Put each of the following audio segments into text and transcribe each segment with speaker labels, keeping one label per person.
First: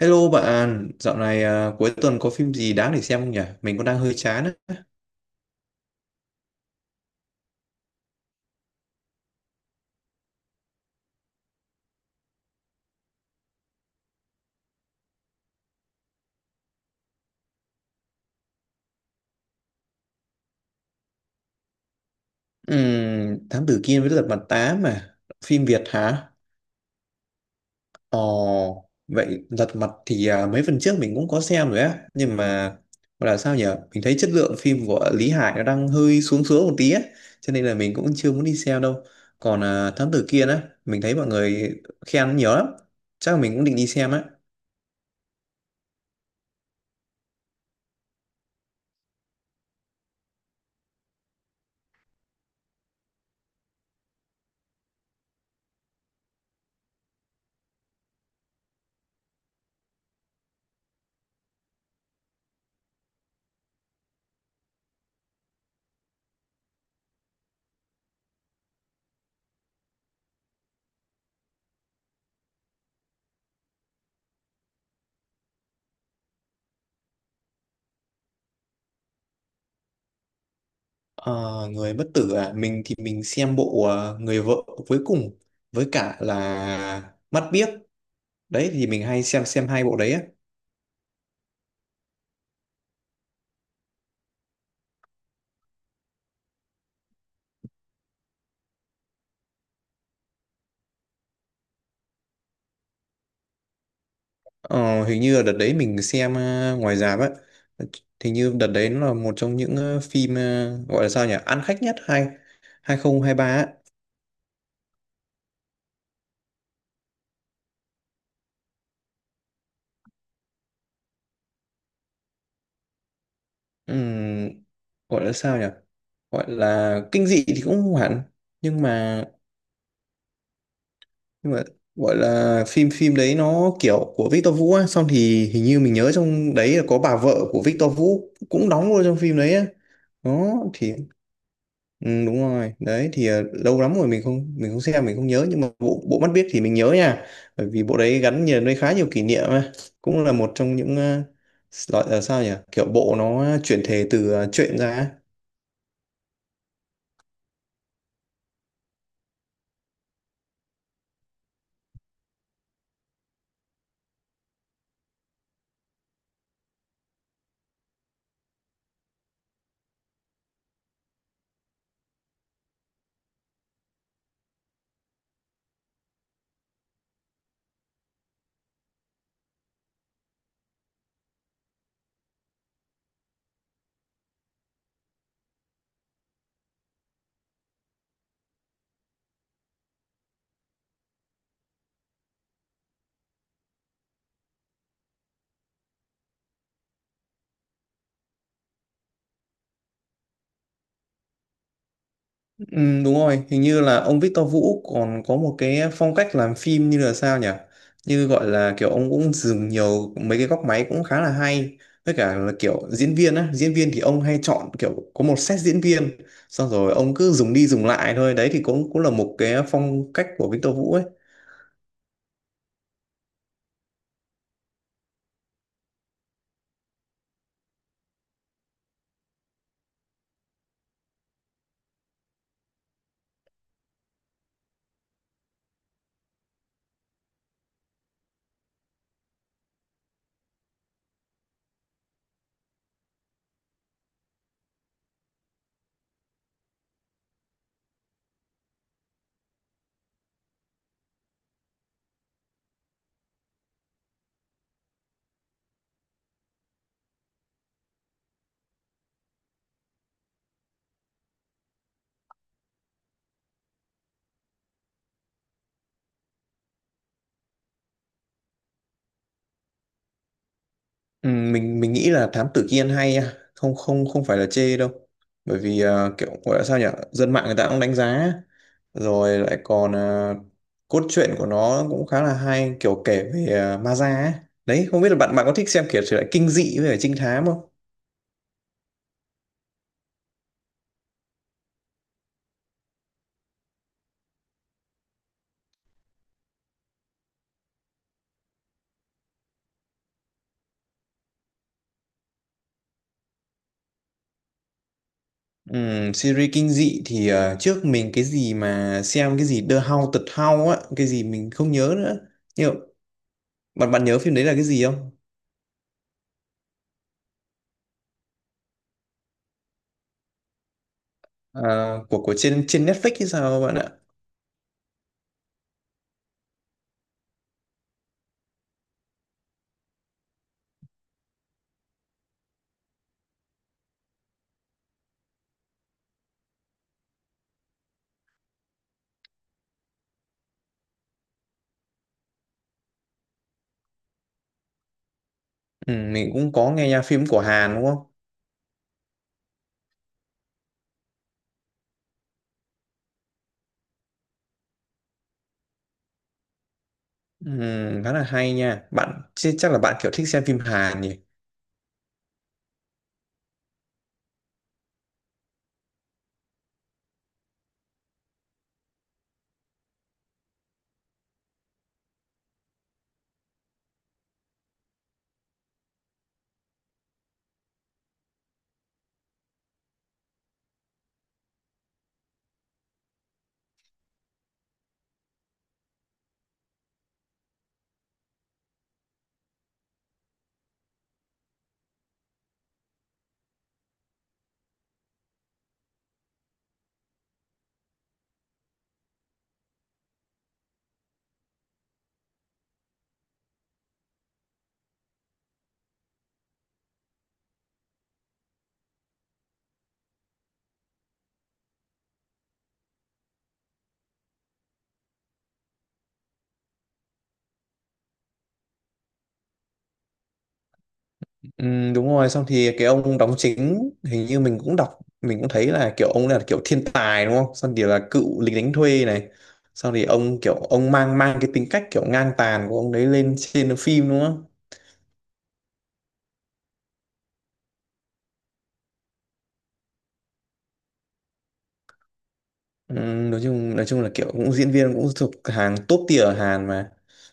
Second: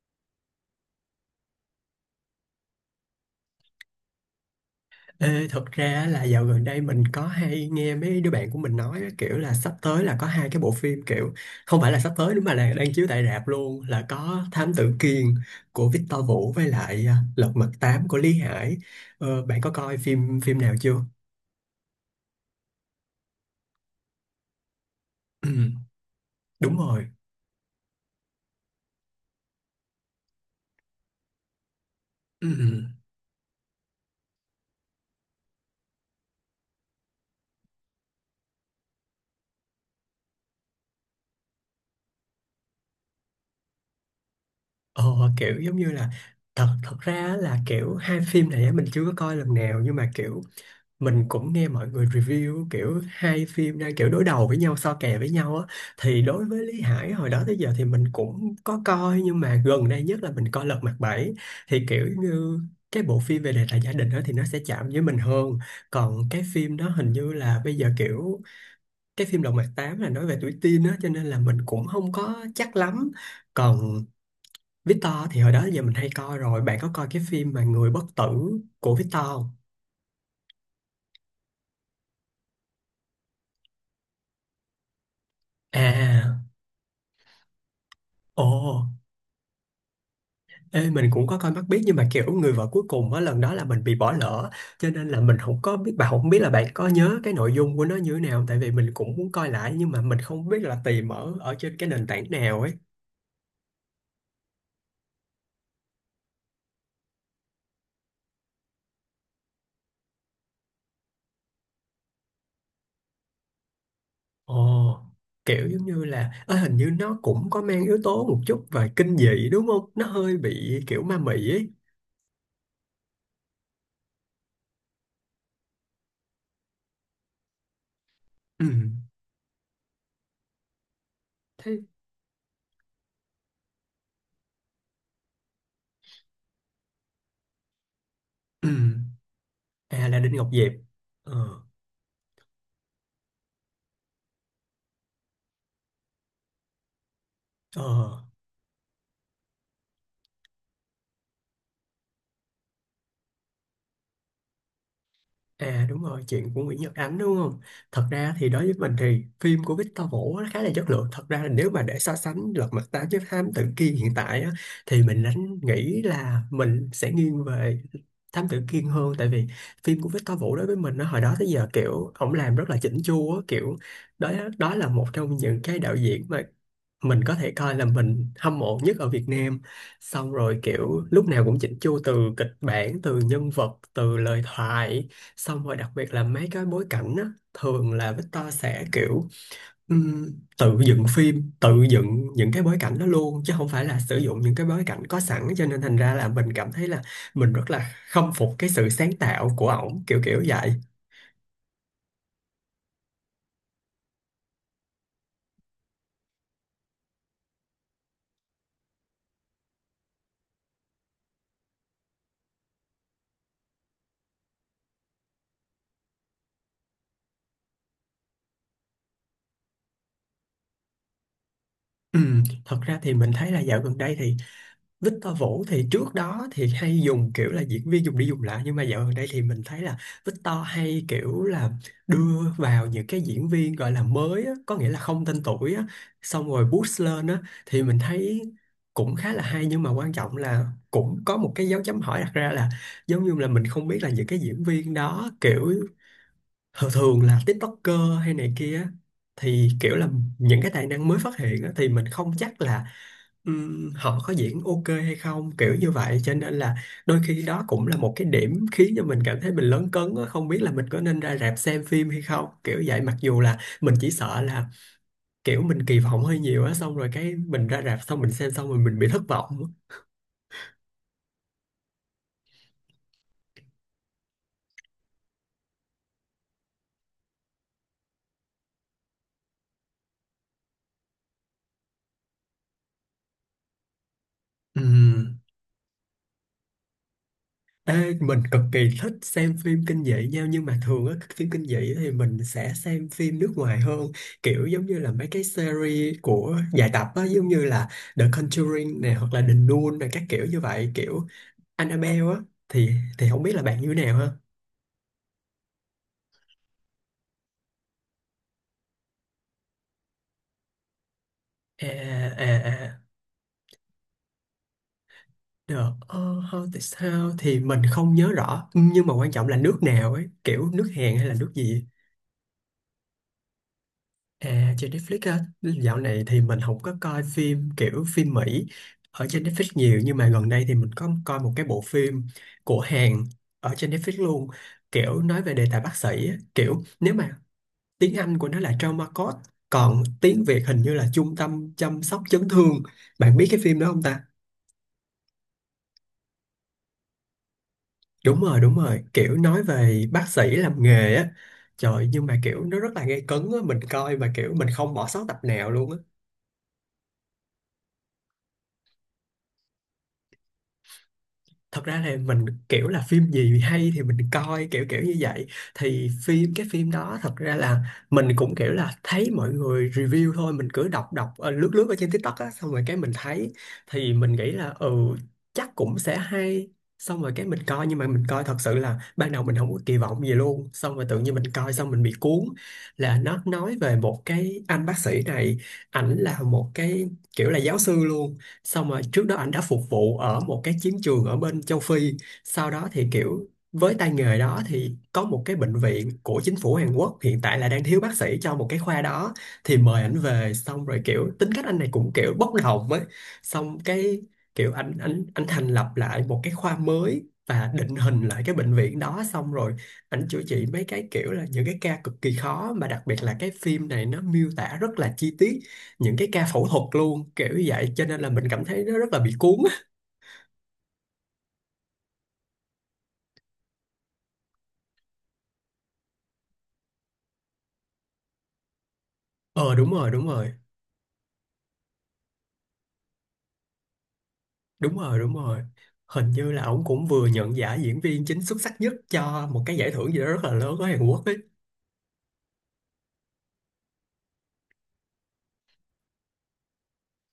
Speaker 1: Hello bạn, dạo này cuối tuần có phim gì đáng để xem không nhỉ? Mình cũng đang hơi chán á.
Speaker 2: Ê, thật ra là dạo gần đây mình có hay nghe mấy đứa bạn của mình nói á, kiểu là sắp tới là có hai cái bộ phim kiểu không phải là sắp tới nữa mà là đang chiếu tại rạp luôn là có Thám Tử Kiên của Victor Vũ với lại Lật Mặt Tám của Lý Hải. Bạn có coi phim phim nào chưa?
Speaker 1: Thám Tử Kiên với Lật Mặt 8 mà.
Speaker 2: Ừ,
Speaker 1: Phim Việt hả?
Speaker 2: đúng rồi.
Speaker 1: Ồ, vậy Lật Mặt thì mấy phần trước mình cũng có xem rồi á. Nhưng
Speaker 2: Ừ,
Speaker 1: mà
Speaker 2: ừ.
Speaker 1: gọi là sao nhỉ? Mình thấy chất lượng phim của Lý Hải nó đang hơi xuống xuống một tí á. Cho nên là mình cũng chưa muốn đi xem đâu. Còn Thám Tử Kiên á, mình thấy mọi người khen nhiều lắm. Chắc là mình cũng định đi xem á.
Speaker 2: ờ, Kiểu giống như là thật thật ra là kiểu hai phim này á, mình chưa có coi lần nào nhưng mà kiểu mình cũng nghe mọi người review kiểu hai phim đang kiểu đối đầu với nhau so kè với nhau á thì đối với Lý Hải hồi đó tới giờ thì mình cũng có coi nhưng mà gần đây nhất là mình coi Lật Mặt Bảy thì kiểu như cái bộ phim về đề tài gia đình đó thì nó sẽ chạm với mình hơn, còn cái phim đó hình như là bây giờ kiểu cái phim Lật Mặt Tám là nói về tuổi teen á cho nên là mình cũng không có chắc lắm. Còn Victor thì hồi đó giờ mình hay coi rồi. Bạn có coi cái phim mà Người Bất Tử của Victor không?
Speaker 1: Ờ, người bất tử à, mình thì mình xem bộ người vợ cuối cùng với cả
Speaker 2: À.
Speaker 1: là mắt biếc.
Speaker 2: Ồ.
Speaker 1: Đấy thì mình hay xem hai bộ đấy á.
Speaker 2: Ê, mình cũng có coi Mắt Biếc nhưng mà kiểu người vợ cuối cùng á lần đó là mình bị bỏ lỡ cho nên là mình không có biết bạn không biết là bạn có nhớ cái nội dung của nó như thế nào tại vì mình cũng muốn coi lại nhưng mà mình không biết là tìm ở ở trên cái nền tảng nào ấy.
Speaker 1: Ờ, hình như là đợt đấy mình xem ngoài rạp á. Hình như đợt đấy nó là một trong những phim gọi là sao nhỉ, ăn khách nhất 2023 á.
Speaker 2: Ồ, kiểu giống như là hình như nó cũng có mang yếu tố một chút về kinh dị đúng không? Nó hơi bị kiểu ma mị ấy.
Speaker 1: Ừm, gọi là sao nhỉ, gọi là kinh dị thì cũng không hẳn,
Speaker 2: Ừ.
Speaker 1: nhưng mà nhưng mà
Speaker 2: Thế.
Speaker 1: gọi là phim phim đấy nó kiểu của Victor Vũ á. Xong thì hình như mình nhớ trong đấy là có bà vợ của Victor Vũ
Speaker 2: Ừ.
Speaker 1: cũng đóng luôn trong phim đấy á.
Speaker 2: À là Đinh Ngọc
Speaker 1: Đó
Speaker 2: Diệp.
Speaker 1: thì
Speaker 2: Ờ.
Speaker 1: ừ, đúng rồi. Đấy thì lâu lắm rồi mình không xem, mình không nhớ, nhưng mà bộ bộ Mắt Biếc thì mình nhớ nha. Bởi vì bộ đấy
Speaker 2: Ờ.
Speaker 1: gắn liền với khá nhiều kỷ niệm á. Cũng là một trong những loại là sao nhỉ, kiểu bộ nó chuyển thể từ truyện ra á.
Speaker 2: À, đúng rồi, chuyện của Nguyễn Nhật Ánh đúng không? Thật ra thì đối với mình thì phim của Victor Vũ nó khá là chất lượng. Thật ra là nếu mà để so sánh Lật Mặt Tám với Thám Tử Kiên hiện tại á, thì mình nghĩ là mình sẽ nghiêng về Thám Tử Kiên hơn tại vì phim của Victor Vũ đối với mình nó hồi đó tới giờ kiểu ổng làm rất là chỉnh chu á, kiểu đó. Đó là một trong những cái đạo diễn mà mình có thể coi là mình hâm mộ nhất ở Việt Nam, xong rồi kiểu lúc nào cũng chỉnh chu từ kịch bản, từ nhân vật, từ lời thoại. Xong rồi đặc biệt là mấy cái bối cảnh á, thường là Victor sẽ kiểu ừm, tự dựng phim, tự dựng những cái bối cảnh đó luôn chứ không phải là sử dụng những cái bối cảnh có sẵn cho nên thành ra là mình cảm thấy là mình rất là khâm phục cái sự sáng tạo của ổng kiểu kiểu vậy.
Speaker 1: Ừ, đúng rồi, hình như là ông Victor Vũ còn có một cái phong cách làm phim như là sao nhỉ? Như gọi là kiểu ông cũng dùng nhiều mấy cái góc máy cũng khá là hay. Với cả là kiểu diễn viên á, diễn viên thì ông hay chọn kiểu có một set diễn viên, xong rồi ông cứ dùng đi dùng lại thôi. Đấy thì cũng cũng là một cái phong cách của Victor Vũ ấy.
Speaker 2: Thật ra thì mình thấy là dạo gần đây thì Victor Vũ thì trước đó thì hay dùng kiểu là diễn viên dùng đi dùng lại nhưng mà dạo gần đây thì mình thấy là Victor hay kiểu là đưa vào những cái diễn viên gọi là mới á, có nghĩa là không tên tuổi á, xong rồi boost lên á thì mình thấy cũng khá là hay nhưng mà quan trọng là cũng có một cái dấu chấm hỏi đặt ra là giống như là mình không biết là những cái diễn viên đó kiểu thường thường là TikToker hay này kia á, thì kiểu là những cái tài năng mới phát hiện á, thì mình không chắc là họ có diễn ok hay không kiểu như vậy cho nên là đôi khi đó cũng là một cái điểm khiến cho mình cảm thấy mình lấn cấn á, không biết là mình có nên ra rạp xem phim hay không kiểu vậy mặc dù là mình chỉ sợ là kiểu mình kỳ vọng hơi nhiều á xong rồi cái mình ra rạp xong mình xem xong rồi mình bị thất vọng á.
Speaker 1: Ừ, mình nghĩ là Thám Tử Kiên hay nha. Không không không phải là chê đâu, bởi vì kiểu gọi là sao nhỉ, dân mạng người ta cũng đánh giá, rồi lại còn cốt truyện của nó cũng khá là hay, kiểu kể về ma da ấy. Đấy, không biết là bạn bạn có thích xem kiểu thể loại kinh dị với cả trinh thám không?
Speaker 2: Ê, mình cực kỳ thích xem phim kinh dị nhau nhưng mà thường á phim kinh dị thì mình sẽ xem phim nước ngoài hơn kiểu giống như là mấy cái series của dài tập á giống như là The Conjuring nè hoặc là The Nun nè các kiểu như vậy kiểu Annabelle á thì không biết là bạn như thế nào ha.
Speaker 1: Series kinh dị thì trước mình cái gì mà xem, cái gì The Haunted House á, cái gì mình không
Speaker 2: À,
Speaker 1: nhớ nữa, nhưng mà
Speaker 2: à, à.
Speaker 1: bạn bạn nhớ phim đấy là cái gì không?
Speaker 2: The Haunted House thì mình không nhớ rõ nhưng mà quan trọng là nước nào ấy kiểu nước Hàn hay là nước gì.
Speaker 1: À, của trên trên Netflix hay sao bạn ạ?
Speaker 2: À, trên Netflix á, dạo này thì mình không có coi phim kiểu phim Mỹ ở trên Netflix nhiều nhưng mà gần đây thì mình có coi một cái bộ phim của Hàn ở trên Netflix luôn, kiểu nói về đề tài bác sĩ á, kiểu nếu mà tiếng Anh của nó là Trauma Code, còn tiếng Việt hình như là Trung Tâm Chăm Sóc Chấn Thương. Bạn biết cái phim đó không ta?
Speaker 1: Ừ, mình cũng có nghe nha, phim của Hàn đúng không?
Speaker 2: Đúng rồi, kiểu nói về bác sĩ làm nghề á. Trời, nhưng mà kiểu nó rất là gay cấn á, mình coi mà kiểu mình không bỏ sót tập nào luôn á.
Speaker 1: Ừ, khá là hay nha. Bạn chứ chắc là bạn kiểu thích xem phim Hàn nhỉ?
Speaker 2: Thật ra là mình kiểu là phim gì hay thì mình coi kiểu kiểu như vậy thì cái phim đó thật ra là mình cũng kiểu là thấy mọi người review thôi mình cứ đọc đọc lướt lướt ở trên TikTok á xong rồi cái mình thấy thì mình nghĩ là chắc cũng sẽ hay xong rồi cái mình coi nhưng mà mình coi thật sự là ban đầu mình không có kỳ vọng gì luôn xong rồi tự nhiên mình coi xong mình bị cuốn, là nó nói về một cái anh bác sĩ này, ảnh là một cái kiểu là giáo sư luôn, xong rồi trước đó ảnh đã phục vụ ở một cái chiến trường ở bên châu Phi, sau đó thì kiểu với tay nghề đó thì có một cái bệnh viện của chính phủ Hàn Quốc hiện tại là đang thiếu bác sĩ cho một cái khoa đó thì mời ảnh về xong rồi kiểu tính cách anh này cũng kiểu bốc đồng ấy xong cái kiểu anh thành lập lại một cái khoa mới và định hình lại cái bệnh viện đó xong rồi ảnh chữa trị mấy cái kiểu là những cái ca cực kỳ khó mà đặc biệt là cái phim này nó miêu tả rất là chi tiết những cái ca phẫu thuật luôn kiểu như vậy cho nên là mình cảm thấy nó rất là bị cuốn á.
Speaker 1: Ừ, đúng rồi. Xong thì cái ông đóng chính, hình như mình cũng đọc, mình cũng thấy là kiểu ông là kiểu thiên tài đúng không? Xong thì là cựu lính đánh thuê này.
Speaker 2: Ờ Đúng
Speaker 1: Xong thì
Speaker 2: rồi, đúng
Speaker 1: ông
Speaker 2: rồi.
Speaker 1: kiểu ông mang mang cái tính cách kiểu ngang tàn của ông đấy lên trên phim đúng không?
Speaker 2: Đúng rồi, đúng rồi, hình như là ổng cũng vừa nhận giải diễn viên chính xuất sắc nhất cho một cái giải thưởng gì đó rất là lớn ở Hàn Quốc ấy.
Speaker 1: Ừ, nói chung là kiểu cũng diễn viên cũng thuộc hàng top tier ở Hàn mà.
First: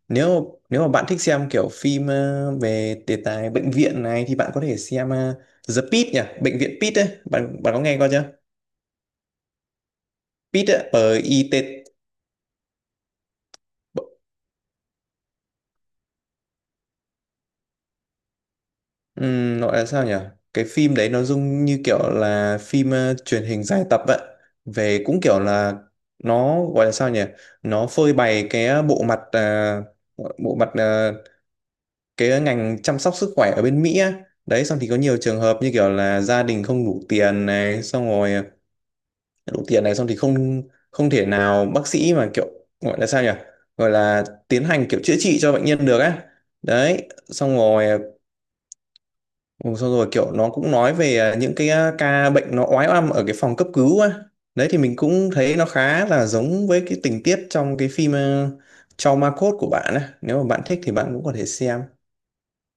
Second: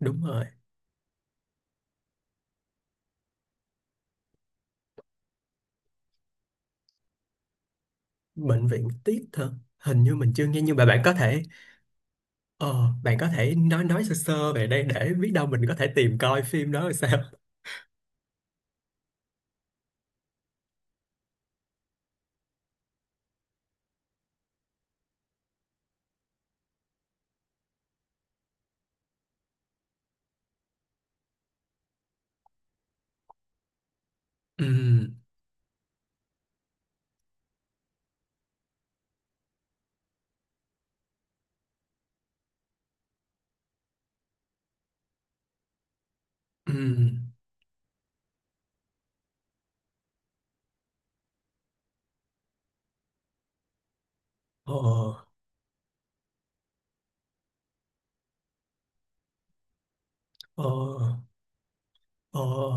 Speaker 2: Đúng rồi.
Speaker 1: Nếu nếu mà bạn thích xem kiểu phim về đề tài bệnh viện này thì bạn có thể xem The Pitt nhỉ, bệnh viện Pitt ấy, bạn bạn có nghe qua chưa?
Speaker 2: Bệnh viện tiết hả? Hình như mình chưa nghe
Speaker 1: Pitt
Speaker 2: nhưng
Speaker 1: ấy,
Speaker 2: mà
Speaker 1: P-I-T.
Speaker 2: bạn có thể nói sơ sơ về đây để biết đâu mình có thể tìm coi phim đó là sao.
Speaker 1: Gọi là sao nhỉ, cái phim đấy nó dung như kiểu là phim truyền hình dài tập ấy, về cũng kiểu là nó gọi là sao nhỉ, nó phơi bày cái bộ mặt cái ngành chăm sóc sức khỏe ở bên Mỹ á. Đấy xong thì có
Speaker 2: Ừ.
Speaker 1: nhiều trường hợp như kiểu là gia đình không đủ tiền này, xong rồi đủ tiền này, xong thì không không thể nào bác sĩ mà kiểu gọi là sao nhỉ, gọi là tiến hành kiểu chữa trị cho bệnh nhân được á.
Speaker 2: Ừ.
Speaker 1: Đấy xong rồi ừ, xong rồi kiểu nó cũng nói về những cái ca bệnh nó oái oăm ở cái phòng cấp cứu á. Đấy
Speaker 2: Ờ.
Speaker 1: thì mình cũng thấy nó khá là giống với cái tình tiết trong cái phim Trauma Code của bạn á, nếu mà bạn
Speaker 2: Ờ.
Speaker 1: thích thì bạn cũng có thể xem.
Speaker 2: Ồ,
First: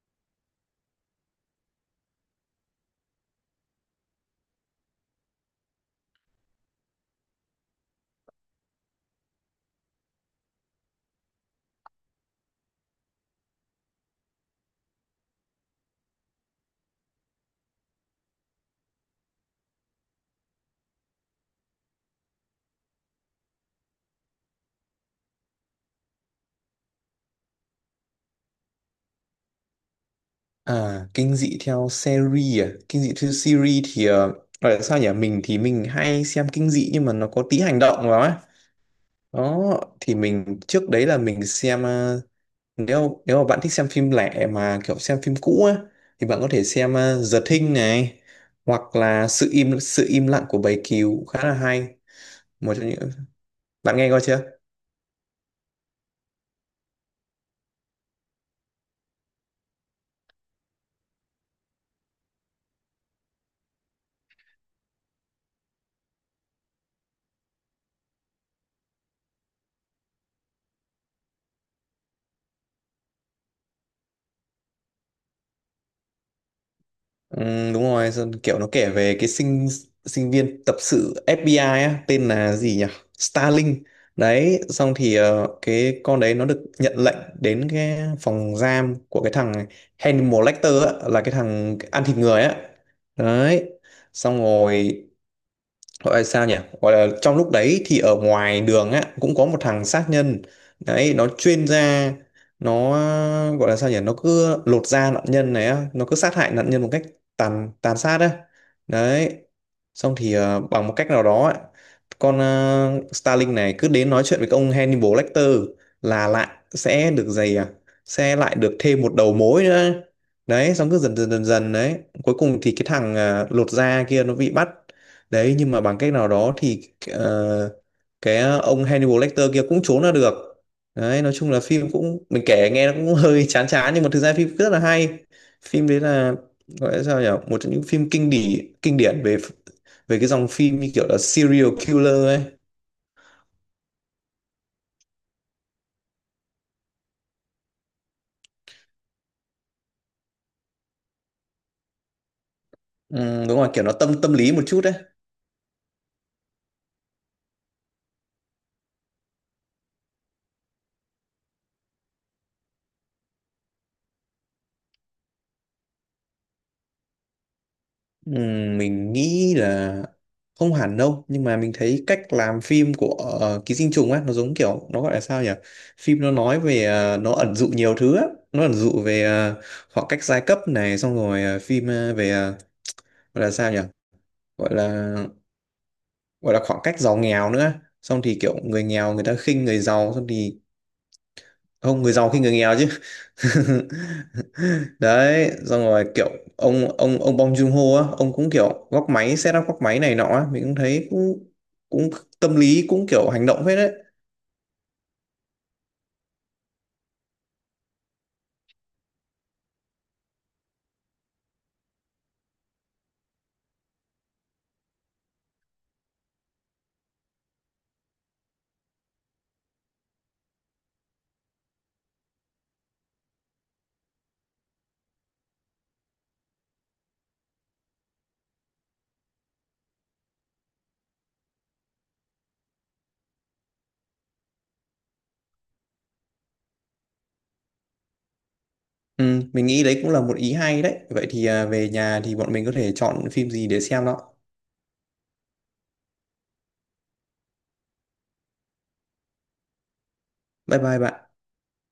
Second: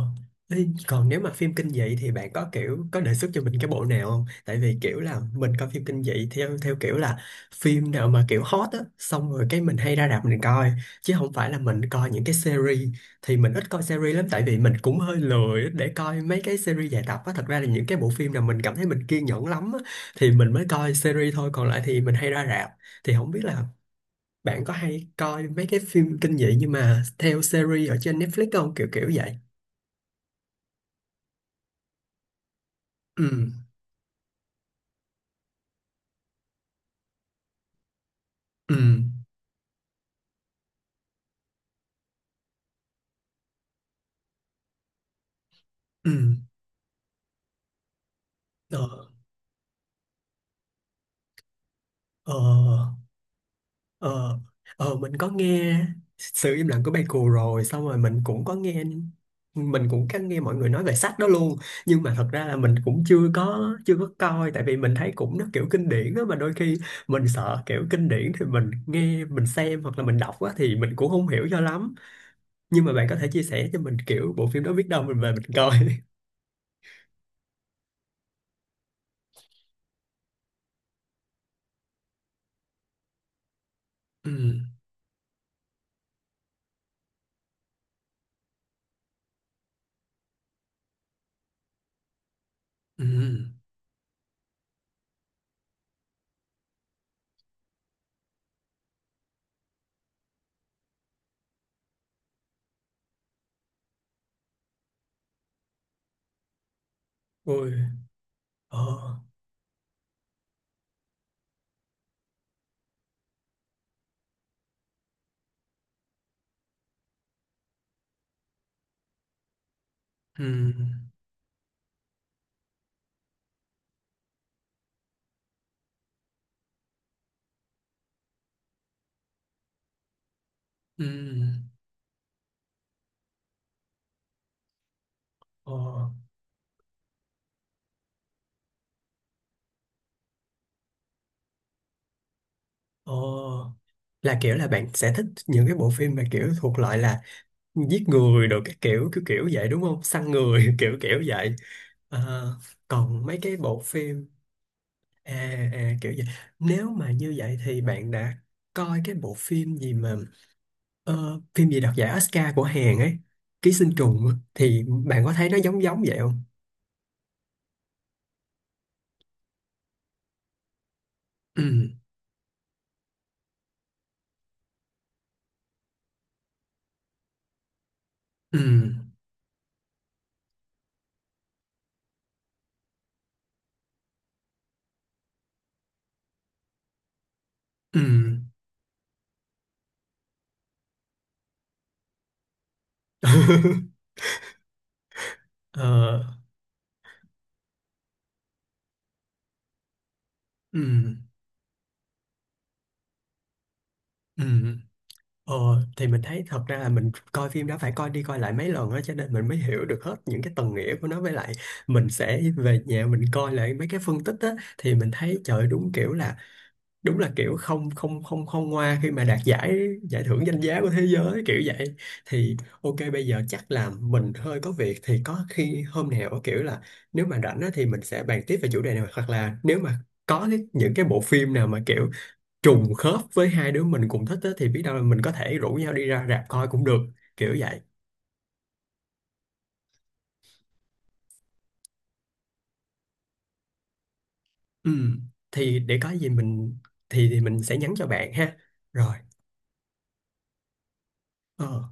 Speaker 2: ê, còn nếu mà phim kinh dị thì bạn có kiểu có đề xuất cho mình cái bộ nào không? Tại vì kiểu là mình coi phim kinh dị theo theo kiểu là phim nào mà kiểu hot á, xong rồi cái mình hay ra rạp mình coi chứ không phải là mình coi những cái series thì mình ít coi series lắm tại vì mình cũng hơi lười để coi mấy cái series dài tập á. Thật ra là những cái bộ phim nào mình cảm thấy mình kiên nhẫn lắm á, thì mình mới coi series thôi, còn lại thì mình hay ra rạp. Thì không biết là bạn có hay coi mấy cái phim kinh dị nhưng mà theo series ở trên Netflix không? Kiểu kiểu vậy.
Speaker 1: Kinh dị
Speaker 2: Ừ.
Speaker 1: theo series thì gọi là sao nhỉ, mình thì mình hay xem kinh dị nhưng mà nó có tí hành động vào ấy.
Speaker 2: Ừ.
Speaker 1: Đó, thì mình trước đấy là mình xem nếu nếu mà bạn thích xem phim lẻ mà kiểu xem phim cũ á
Speaker 2: Ừ.
Speaker 1: thì bạn có thể xem The Thing này,
Speaker 2: Ờ.
Speaker 1: hoặc là sự im lặng của bầy cừu khá là hay,
Speaker 2: Ờ.
Speaker 1: một trong những, bạn nghe coi
Speaker 2: Ờ.
Speaker 1: chưa?
Speaker 2: Mình có nghe sự im lặng của bài cù rồi xong rồi mình cũng có nghe mọi người nói về sách đó luôn nhưng mà thật ra là mình cũng chưa có coi tại vì mình thấy cũng nó kiểu kinh điển đó mà đôi khi mình sợ kiểu kinh điển thì mình nghe mình xem hoặc là mình đọc á thì mình cũng không hiểu cho lắm nhưng mà bạn có thể chia sẻ cho mình kiểu bộ phim đó biết đâu mình về mình coi.
Speaker 1: Ừ, đúng rồi, xong kiểu nó kể về cái sinh sinh viên tập sự FBI á, tên là gì nhỉ? Starling.
Speaker 2: Ừ.
Speaker 1: Đấy, xong thì cái con đấy nó được nhận lệnh đến cái phòng giam của cái thằng Hannibal Lecter á, là cái thằng ăn thịt người á.
Speaker 2: Ừ.
Speaker 1: Đấy. Xong rồi gọi là sao nhỉ, gọi là trong lúc đấy thì ở ngoài đường á cũng có một thằng sát nhân, đấy nó chuyên ra, nó gọi là sao nhỉ, nó cứ lột da nạn nhân này á, nó cứ sát hại nạn nhân một cách
Speaker 2: Ôi.
Speaker 1: tàn tàn sát á.
Speaker 2: Ờ.
Speaker 1: Đấy xong thì bằng một cách nào đó á, con Starling này cứ đến nói chuyện với ông Hannibal Lecter là lại sẽ được giày à sẽ lại được thêm một đầu mối nữa.
Speaker 2: Ừ.
Speaker 1: Đấy xong cứ dần dần dần dần, đấy cuối cùng thì cái thằng lột da kia nó bị bắt. Đấy nhưng mà bằng cách nào đó thì ờ, ông Hannibal Lecter kia cũng trốn ra được. Đấy nói chung là
Speaker 2: Ừ.
Speaker 1: phim cũng mình kể nghe nó cũng hơi chán chán nhưng mà thực ra phim rất là hay. Phim đấy
Speaker 2: Ờ.
Speaker 1: là gọi là sao nhỉ? Một trong những phim kinh điển về về cái dòng phim như kiểu là serial killer ấy.
Speaker 2: Ồ, là kiểu là bạn sẽ thích những cái bộ phim mà kiểu thuộc loại là giết người đồ cái kiểu kiểu kiểu vậy đúng không? Săn người kiểu kiểu vậy. Ờ, còn mấy
Speaker 1: Ừ,
Speaker 2: cái
Speaker 1: đúng rồi,
Speaker 2: bộ
Speaker 1: kiểu nó tâm
Speaker 2: phim.
Speaker 1: tâm lý một chút đấy.
Speaker 2: À, à, kiểu vậy. Nếu mà như vậy thì bạn đã coi cái bộ phim gì mà phim gì đoạt giải Oscar của Hàn ấy, Ký Sinh Trùng á, thì bạn có thấy nó giống giống vậy không?
Speaker 1: Mình nghĩ là không hẳn đâu, nhưng mà mình
Speaker 2: Ừ,
Speaker 1: thấy cách làm phim của Ký Sinh Trùng á, nó giống kiểu nó gọi là sao nhỉ, phim nó nói về nó ẩn dụ nhiều thứ á.
Speaker 2: ừ,
Speaker 1: Nó ẩn dụ về khoảng cách giai cấp này, xong rồi phim về gọi là sao nhỉ, gọi là gọi là khoảng cách giàu nghèo nữa.
Speaker 2: ừ.
Speaker 1: Xong thì kiểu người nghèo người ta khinh người giàu, xong thì không, người giàu khi người nghèo chứ. Đấy xong rồi
Speaker 2: Ờ,
Speaker 1: kiểu ông Bong Joon-ho á, ông cũng kiểu góc máy, set up góc máy này nọ á, mình cũng
Speaker 2: ừ,
Speaker 1: thấy cũng cũng tâm lý cũng kiểu hành động hết đấy.
Speaker 2: ừ. Ờ, thì mình thấy thật ra là mình coi phim đó phải coi đi coi lại mấy lần đó cho nên mình mới hiểu được hết những cái tầng nghĩa của nó với lại mình sẽ về nhà mình coi lại mấy cái phân tích á thì mình thấy trời ơi, đúng kiểu là đúng là kiểu không không không không ngoa khi mà đạt giải giải thưởng danh giá của thế giới kiểu vậy thì ok bây giờ chắc là mình hơi có việc thì có khi hôm nào kiểu là nếu mà rảnh á thì mình sẽ bàn tiếp về chủ đề này hoặc là nếu mà có những cái bộ phim nào mà kiểu trùng khớp với hai đứa mình cùng thích á, thì biết đâu là mình có thể rủ nhau đi ra rạp coi cũng được kiểu vậy.
Speaker 1: Ừ, mình nghĩ đấy cũng là một ý hay đấy, vậy thì về nhà thì bọn mình có thể chọn phim gì để xem đó.
Speaker 2: Ừ. Thì để có gì mình thì mình sẽ nhắn cho bạn ha. Rồi.
Speaker 1: Bye bye bạn.
Speaker 2: Ờ.